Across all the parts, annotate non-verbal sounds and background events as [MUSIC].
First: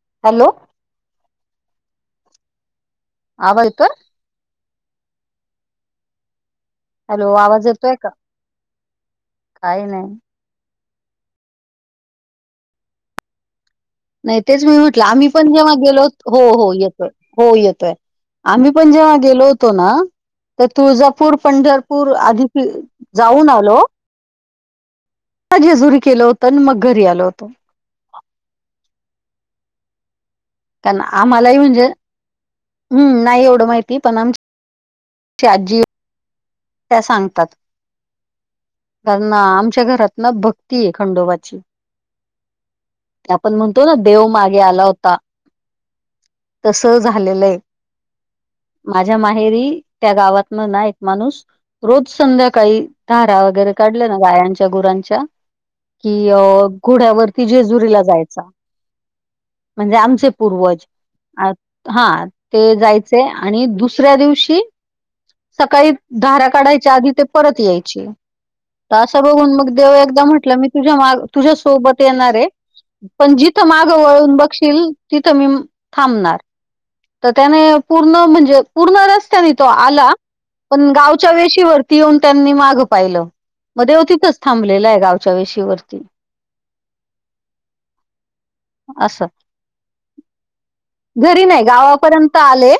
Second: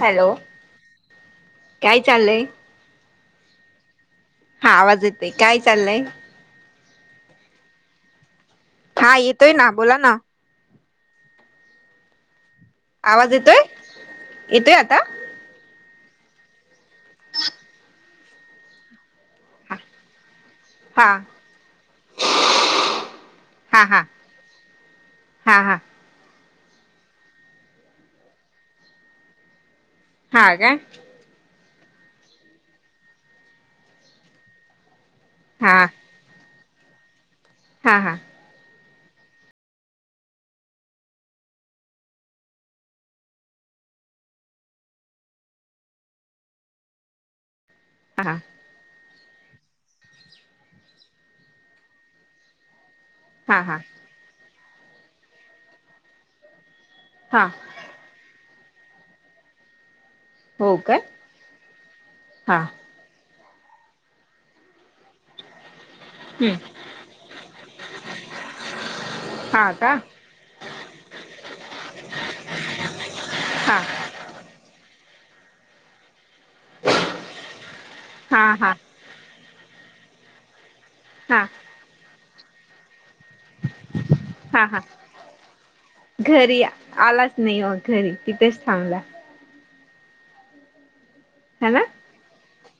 Hello! काय चाललंय? हा बैकन. हा आवाज येते काय चाललय? हॅलो! आवाज येतोय का? हा येतोय ना, काही बोला नाही ना. आवाज येतोय? नाही तेच येतोय मी आता म्हटलं आम्ही पण जेव्हा गेलोत हो हो येतोय हो येतोय आम्ही पण जेव्हा गेलोत ना तर हा तुळजापूर, पंढरपूर आधी जाऊन आलो. हा हा हा हा जेजुरी केलं होत आणि मग घरी आलो होतं.. हा काय कारण आम्हालाही म्हणजे हम् नाही एवढं माहिती पण आम हा आजजी. त्या सांगतात. हा हा. कारण ना आमच्या घरात ना भक्ती आहे खंडोबाची. आपण म्हणतो ना देव मागे आला होता. तस झालेलं आहे. हा. माझ्या माहेरी त्या गावातन ना एक माणूस रोज संध्याकाळी धारा हा वगैरे हा काढल्या ना गायांच्या गुरांच्या कि अ घोड्यावरती हा जेजुरीला जायचा म्हणजे आमचे हो पूर्वज काय हा ते जाय ते आणि दुसऱ्या दिवशी सकाळी धारा हम्म काढायच्या आधी ते परत यायचे. तर असं बघून मग हा का देव एकदा म्हटलं मी तुझ्या माग तुझ्यासोबत येणार आहे. पण जिथं हा मागं वळून बघ माग बघशील तिथे मी थांबणार तर त्यांन पूर्ण हा म्हणजे हा पूर्ण रस्ता तो आला पण गावच्या हा वेशीवररती येऊन त्यांनी माग पाहिलं. म देव तिथच हा हा थांबलेलं आहे गावच्या वेशीवर. घरी आलाच नाही वा घरी तिथेच थांबला. असं घरी नाही ह ना गावापर्यंत आले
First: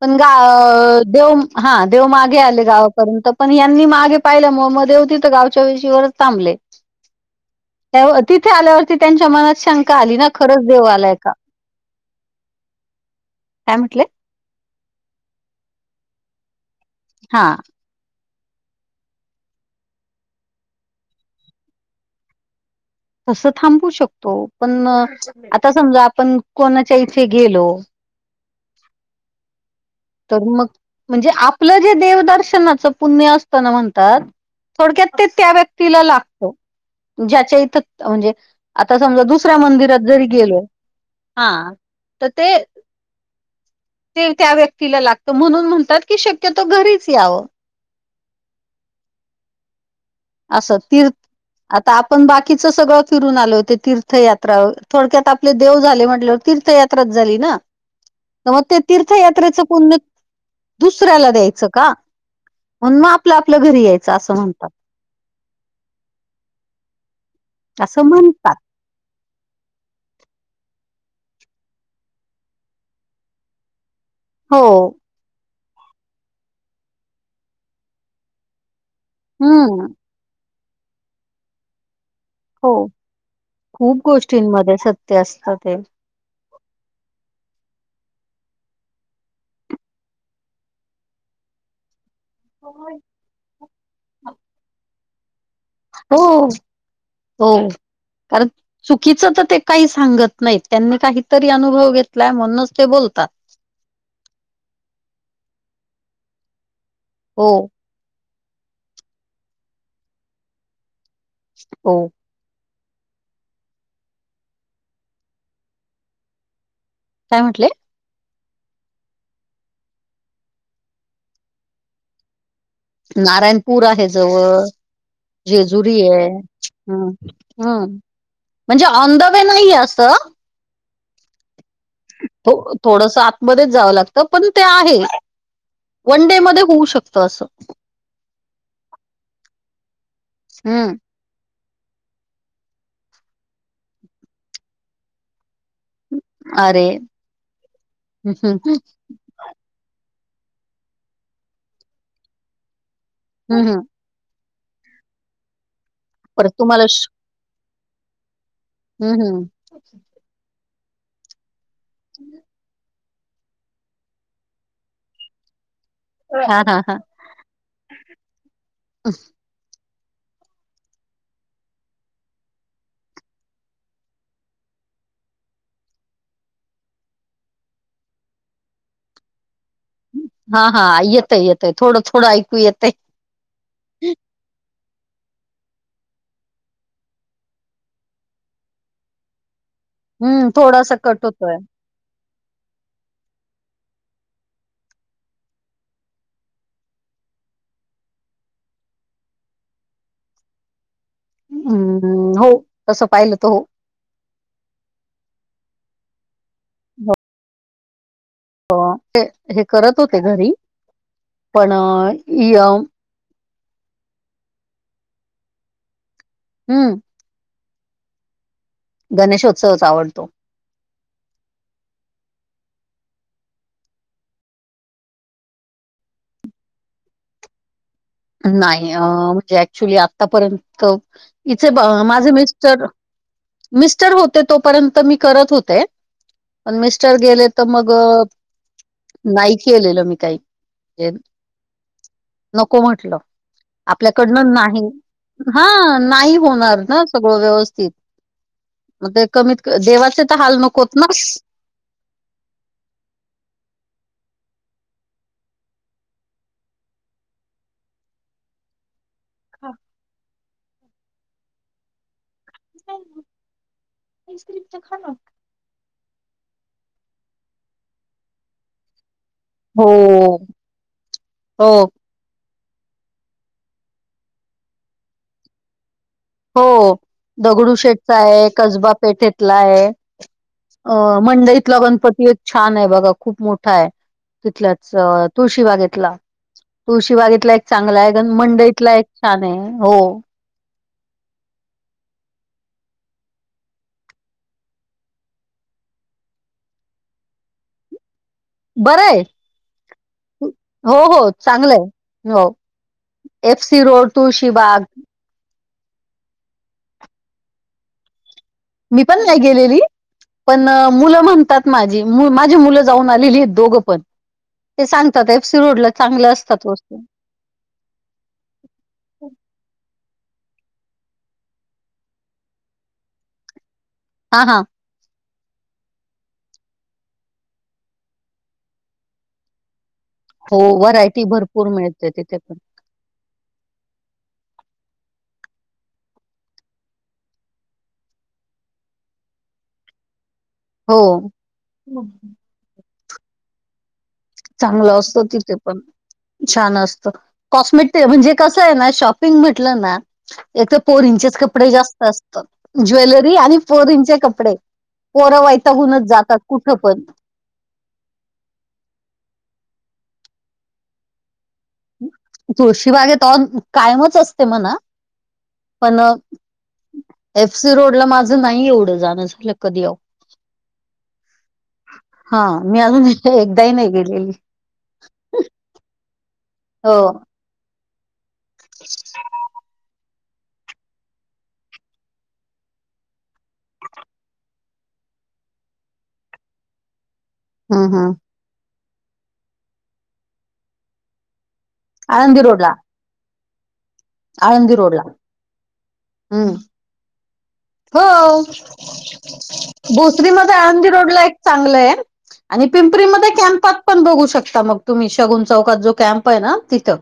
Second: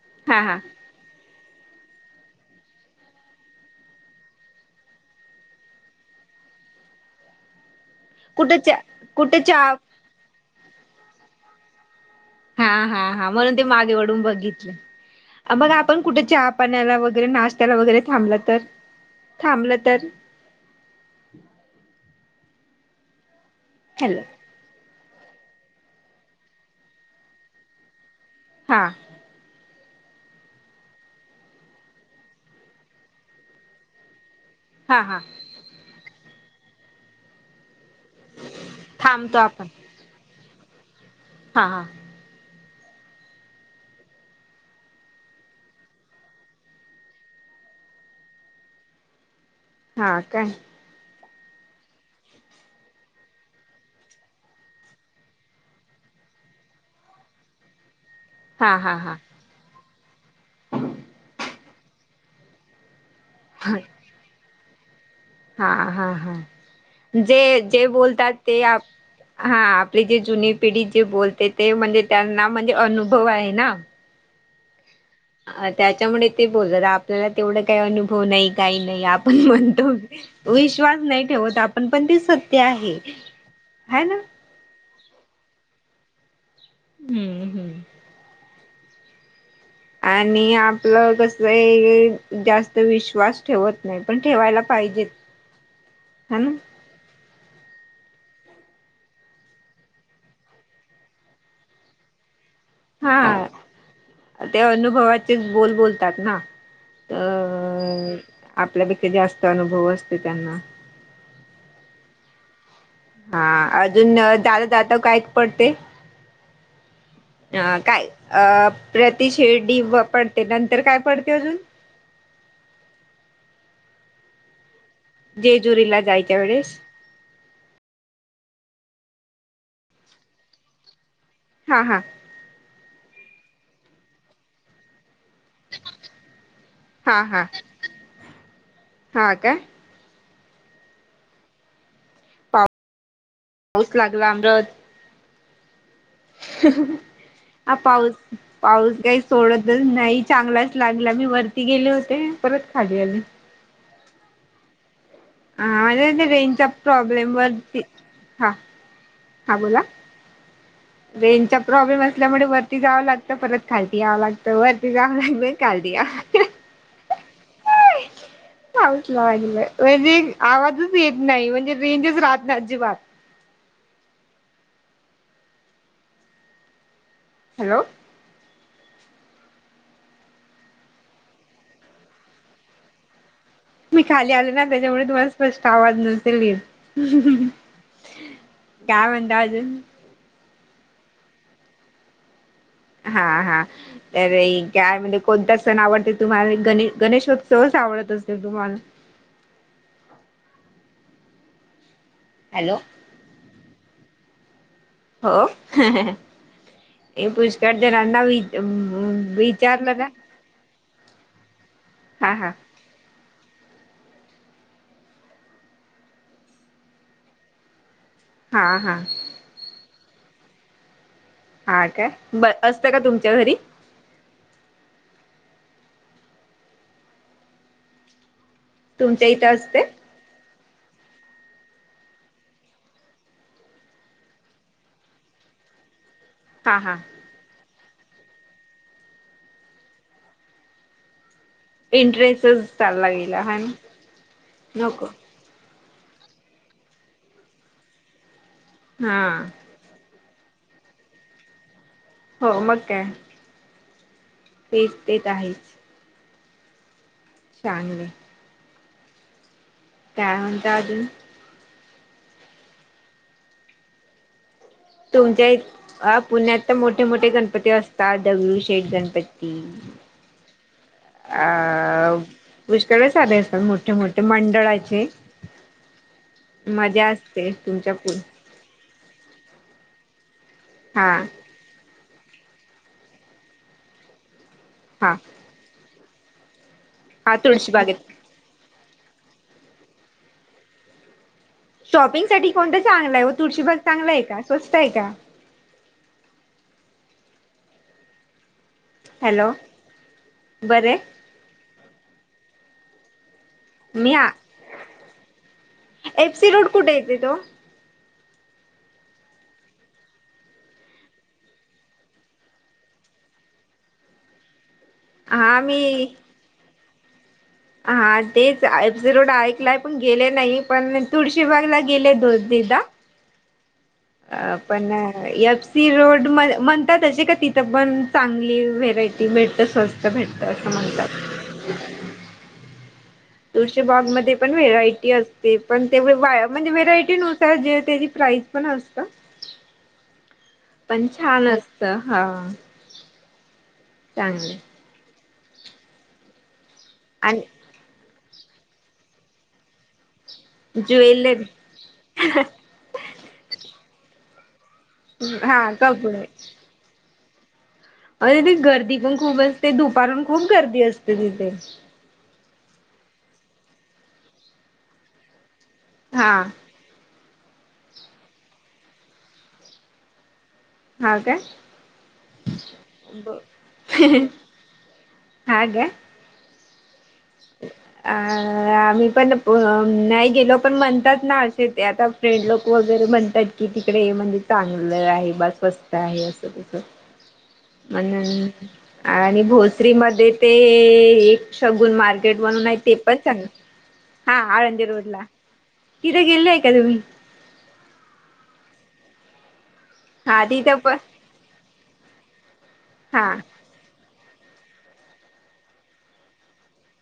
पण हा हा गा- देव हा. देव मागे आले गावापर्यंत पण यांनी मागे पाहिलं मग मग देव तिथं गावच्या विषीवरच थबले. [INAUDIBLE] त्या तिथे कुठे आल्यावरती त्यांच्या कुठे मनात चहा शंका आली ना खरंच देव आलाय का? हा हा हा म्हणून ते काय मागे म्हटले वडून बघितले. बग आपण कुठं चहा पाण्याला ब वगैरे हा नाश्त्याला वगैरे थांबलं तर थांबलं तर. तसं थांबू हॅलो शकतो पण आता समजा आपण कोणाच्या इथे गेलो. हा. तर मग म्हणजे आपलं जे देवदर्शनाचं पुण्य असताना म्हणतात हा थोडक्यात हा ते त्या व्यक्तीला लागतो, ज्याच्या इथं म्हणजे, आता समजा थांबतो दुसऱ्या आपण मंदिरात जरी गेलो, हा, तर ते ते त्या व्यक्तीला लागतं, म्हणून म्हणतात की शक्यतो घरीच यावं. हा. काय असं तीर्थ आता आपण बाकीचं सगळं फिरून आलो, ते तीर्थयात्रा, थोडक्यात आपले देव झाले, म्हटल्या वर तीर्थयात्रा तीर्थयात्राच झाली ना? तर मग हा ते हा हा तीर्थयात्रेचं पुण्य, दुसऱ्याला द्यायचं का? म्हणून मग आपल्या आपल्या घरी यायचं, असं म्हणतात. हा हा हा, जे जे असं बोलतात म्हणतात ते हा, आपली जे जुनी पिढी जे बोलते, ते म्हणजे त्यांना म्हणजे, अनुभव आहे ना. हो. अ त्याच्यामुळे ते बोलतात, आपल्याला तेवढा काही अनुभव नाही, काही नाही, आ आपण म्हणतो, हम्म, विश्वास नाही ठेवत आपण, पण दिसत हो, खूप गोष्टींमध्ये सत्य असत ते हम्म हम्म. आणि आपलं कस ये, जास्त विश्वास ठेवत नाही, पण ठेवायला पाहिजे हो, हो. कारण चुकीच तर ते काही सांगत नाहीत, त्यांनी काहीतरी अनुभव घेतलाय म्हणूनच ते बोलतात. हा, ते अनुभवाचेच बोल बोलतात ना. हो. हम्म. आपल्या [UNINTELLIGIBLE] अनुभव असतो त्यांना. हो. हा, अजून दादा दात काय पडते काय अ म्हटले? काय अ प्रतिशिर्डी पडते, नंतर काय पडते अजून? नारायणपूर आहे जवळ, जेजुरी जेजुरीला ये. जायच्या वेळेस हम्, म्हणजे ऑन द वे नाहीये असं. हा हा. थोडस आतमध्येच जावं लागत, पण ते आहे. वन डे मध्ये होऊ शकत हा हा असं. हा काय? हम. पाऊस लागला अमरद अरे! आ पाऊस, हं, हं. पाऊस काय सोडतच नाही, चांगलाच लागला, मी वरती गेले होते, परत खाली आली. हम हम. हा, म्हणजे परत रेंजचा तुम्हाला प्रॉब्लेम वरती, हा. हम् हम. हा बोला, रेंजचा प्रॉब्लेम असल्यामुळे वरती जावं लाग त, परत खालती यावं लागतं, वरती जावं लागत, खालती या हा हा हा. पाऊसला लागलाय, म्हणजे आवाजच येत नाही, म्हणजे रेंजच राहत नाही अजिबात. हॅलो? हां हां, येतय-येतय, थोडं-थोडं ऐकू येतय. मी खाली आले ना, त्याच्यामुळे तुम्हाला स्पष्ट आवाज नसल येत. काय म्हणता अजून? हम्, थोडासा कट होतोय. हां. हां. अरे काय म्हणजे कोणता सण आवडते तुम्हाला, गणे- गणेशोत्सवच आवडत असेल तुम्हाला. हम्म, हो हॅलो तसं पाहिलं तर हो. हो, हं हें, हे पुस्कळ जनांना व्हईल. अ ते हे करत होते घरी, पण हा हा हम्म. हां हां. गणेश ऊत्सवच आवडतो. हा काय, ब असतं का तुमच्या घरी? नाही अ तुमच्या इथं म्हणजे असते ऍक्च्युली आतापर्यंत, इथ माझे मिस्टर मिस्टर होते, तोपर्यंत मी करत होते. हा पण हा मिस्टर गेले तर, मग अ नाही केलेलं मी काही. इंटरेस्टच. नको चालला म्हटलं, गेला हा ना आपल्याकडनं नाही. नको हां नाही होणार ना सगळं व्यवस्थित, म ते हा कमीत देवाचे तर हाल नकोत ना? हो मग काय? तेच ते त आहेच. चांगलं. खा. काय म्हणता आजून? [UNINTELLIGIBLE] आईस्क्रीम तर खा. ना. तुमच्या इत पुण्यात त मोठे मोठे गणपती असतात, दगडू शेठ गणपती. हो ओ, हो. अ पुष्कळ [UNINTELLIGIBLE] साधे असतात मोठे मोठे मंडळाचे. हो मजा असते दगडू तुमच्या पु शेठचा ये, कसबा पेठेतला ये. अ हा मंडईतला गणपती एक छान ये बघा, खूप मोठा ये तिथल्याच, हा तुश तुळशी बागेतला, तुळशी हा बागेतला एक चांगलाये तुळशीबागेत गण मंडईतला एक छान ये, हॊ. शॉपिंग साठी कोणत चांगला ये व तुळशीबाग चांगला य का? स्वस्त य का? बरंय हॅलो बरे हो हो चांगलंय, हो. एफ सी रोड, मी हा तूळशिबाग. एफसी रोड, कुठे येते तो? मी पण नाही गेलेली. पण मुलं म्हणतात माझी, म-माझी मुलं जाऊन आलेली येत, दोघं पण. ते सांगतात, एफ सी हा रोड ला मी चांगल असतात वस्तू. हा तेच एफ सि रोड ऐकलाय, पण गेले नाही, पण तुळशीबागला गेले दोन तीनदा. हा आ हा पण ना. एफ सी रोड म-म्हणता तशी का तिथं, पण चांगली व्हेरायटी भेळते स्वस हो व्हरायटी भरपूर मिळते, तिथे पण. तुळशीबागमध्ये पण व्हेरायटी असते, पण तेव वाया म्हणजे व्हेरायटी नुसार जे त्याची प्राईज. पण असता. पण हो. छान असत हा हा. [UNINTELLIGIBLE] चांगलं असतो तिथे पण छान असत. आणि कॉस्मेट म्हणजे कसं आहे ना शॉपिंग म्हटलं ना! एक तर पोरींचेच ज्वेलरी कपडे जास्त असतात ज्वेलरी आणि पोरींचे कपडे. पोरं हा वैतागूनच कपडे जातात कुठं पण अ तिथे गर्दी पण खूप असते दुपार प खूप गर्दी असते तिथे. तुळशीबाग आहे त कायमच असते म्हणा. पण हा एफ सी रोड ला माझं नाही एवढं जाणं झालं कधी अव. हा काय हा मी अजून ब एकदाही नाही गेले. हा काय? हो! अ आम्ही पण अ नाही गेलो. पण म्हणतात ना असे ते आता फ्रेंड लोक वगैरे म्हणतात की तिकडे हे म्हणजे चांगलं आहे बसस्त. तर आहे असं तसं. हम्म हम्म म्हणून आणि भोसरीमध्ये ते एक शगून मार्केट आळंदी म्हून रोडला आहे ते पण चांगले. हा आळंदी रोडला तिथे हम्म गेल्लेय का तुम्ही. हो भोसरी हा मध्ये तिथं आळंदी पण रोड ला एक चांगलं आहे. आणि हा पिंपरीमध्ये कॅम्पात पण बघू शकता मग तुम्ही शगुन चौकात जो कॅम्प आहे ना तिथं.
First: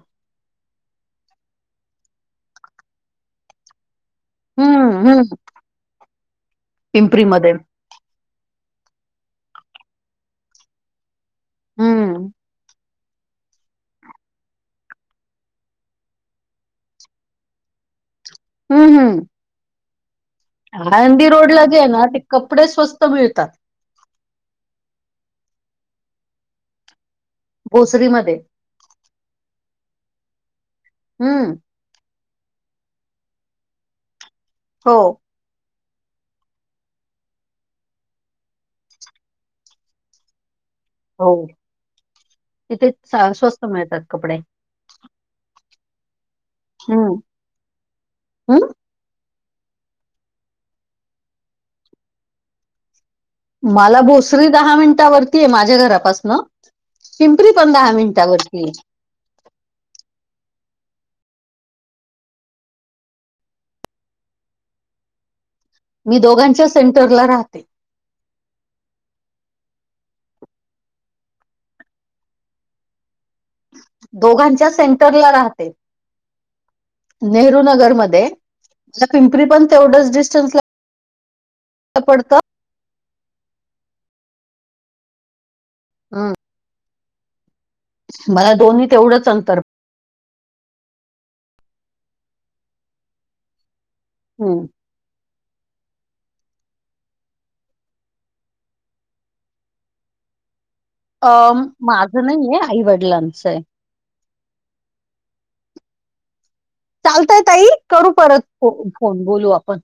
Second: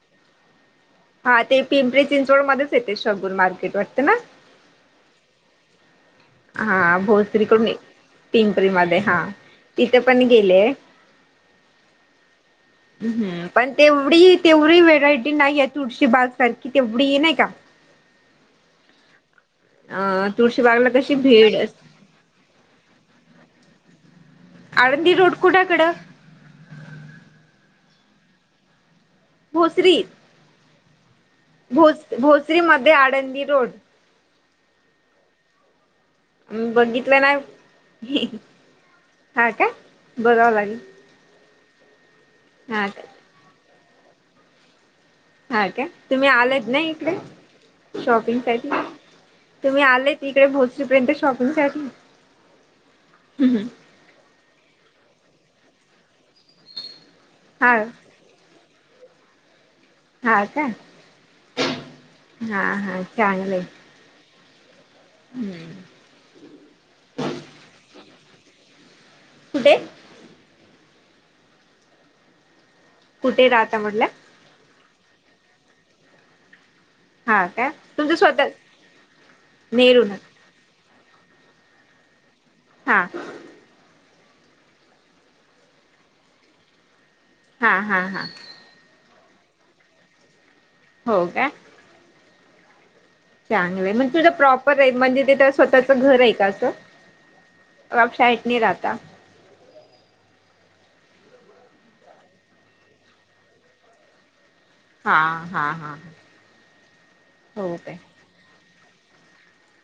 हा ते पिंपरी चिंचवड मध्येच येते शगुर मार्केटवर ना. हम्म हम्म! हा पिंपरीमध्ये भोसरीकडून पिंपरी मध्ये हे तिथे पण गेले. हम्म! म पण तेवढी तेवढी व्हेरायटी नाही आहे तुळची बाग सारखी तेवढी नाही का? हम्म हम्म! अ तुळशी बा आळंदी रोड ला जे आहे ना ते कपडे स्वस्त मिळतात. आळंदी रोड कुठ्याकडं? बोसरीमध्ये. भोसरी‌. हम्म! भोस- भोसरी मध्ये आळंदी रोड. हो! बघितलं नाय हा का बघवं लागेल. हो हा तिथे का स्वस्त मिळतात कपडे. हा का तुम्ही आलत ना हम्म इकडे शॉपिंग साठी. हम्म तुम्ही आलेय तिककडे भोजरीपर्यंत शॉपिंगसाठी. मला भोसरी दहा मिनिटावररती आहे माझ्या घरापासनं. पिंपरी पण हा दहा मिनिटावररतीये. हा का? हा हा चांगलं आहे हम्म! मी दोघांच्या सेंटरला राहते. कुठे? कुठे राहता म्हटलं? दोघांच्या सेंटरला राहते. हा नेहरू का तुमचं नगरमध्ये स्वतः म [UNINTELLIGIBLE] पिंपरी पण नेरून तेवढच डीस्टन्स- पडत. हा. हम्, हा हा हा मला दोन्ही तेवढंच अंतर- हो काय? चांगलं आहे, मग तुझा प्रॉपर- म्हणजे ते तिथ स्वतःच घर आहे का असं, बाप शाइटने [UNINTELLIGIBLE] राहता? अ.. माझं नाहीये, आईवडिलांचं आहे. हा, हा, हा, हा. चालतय ताई, हो काय करू परत फोन बोलू आपण.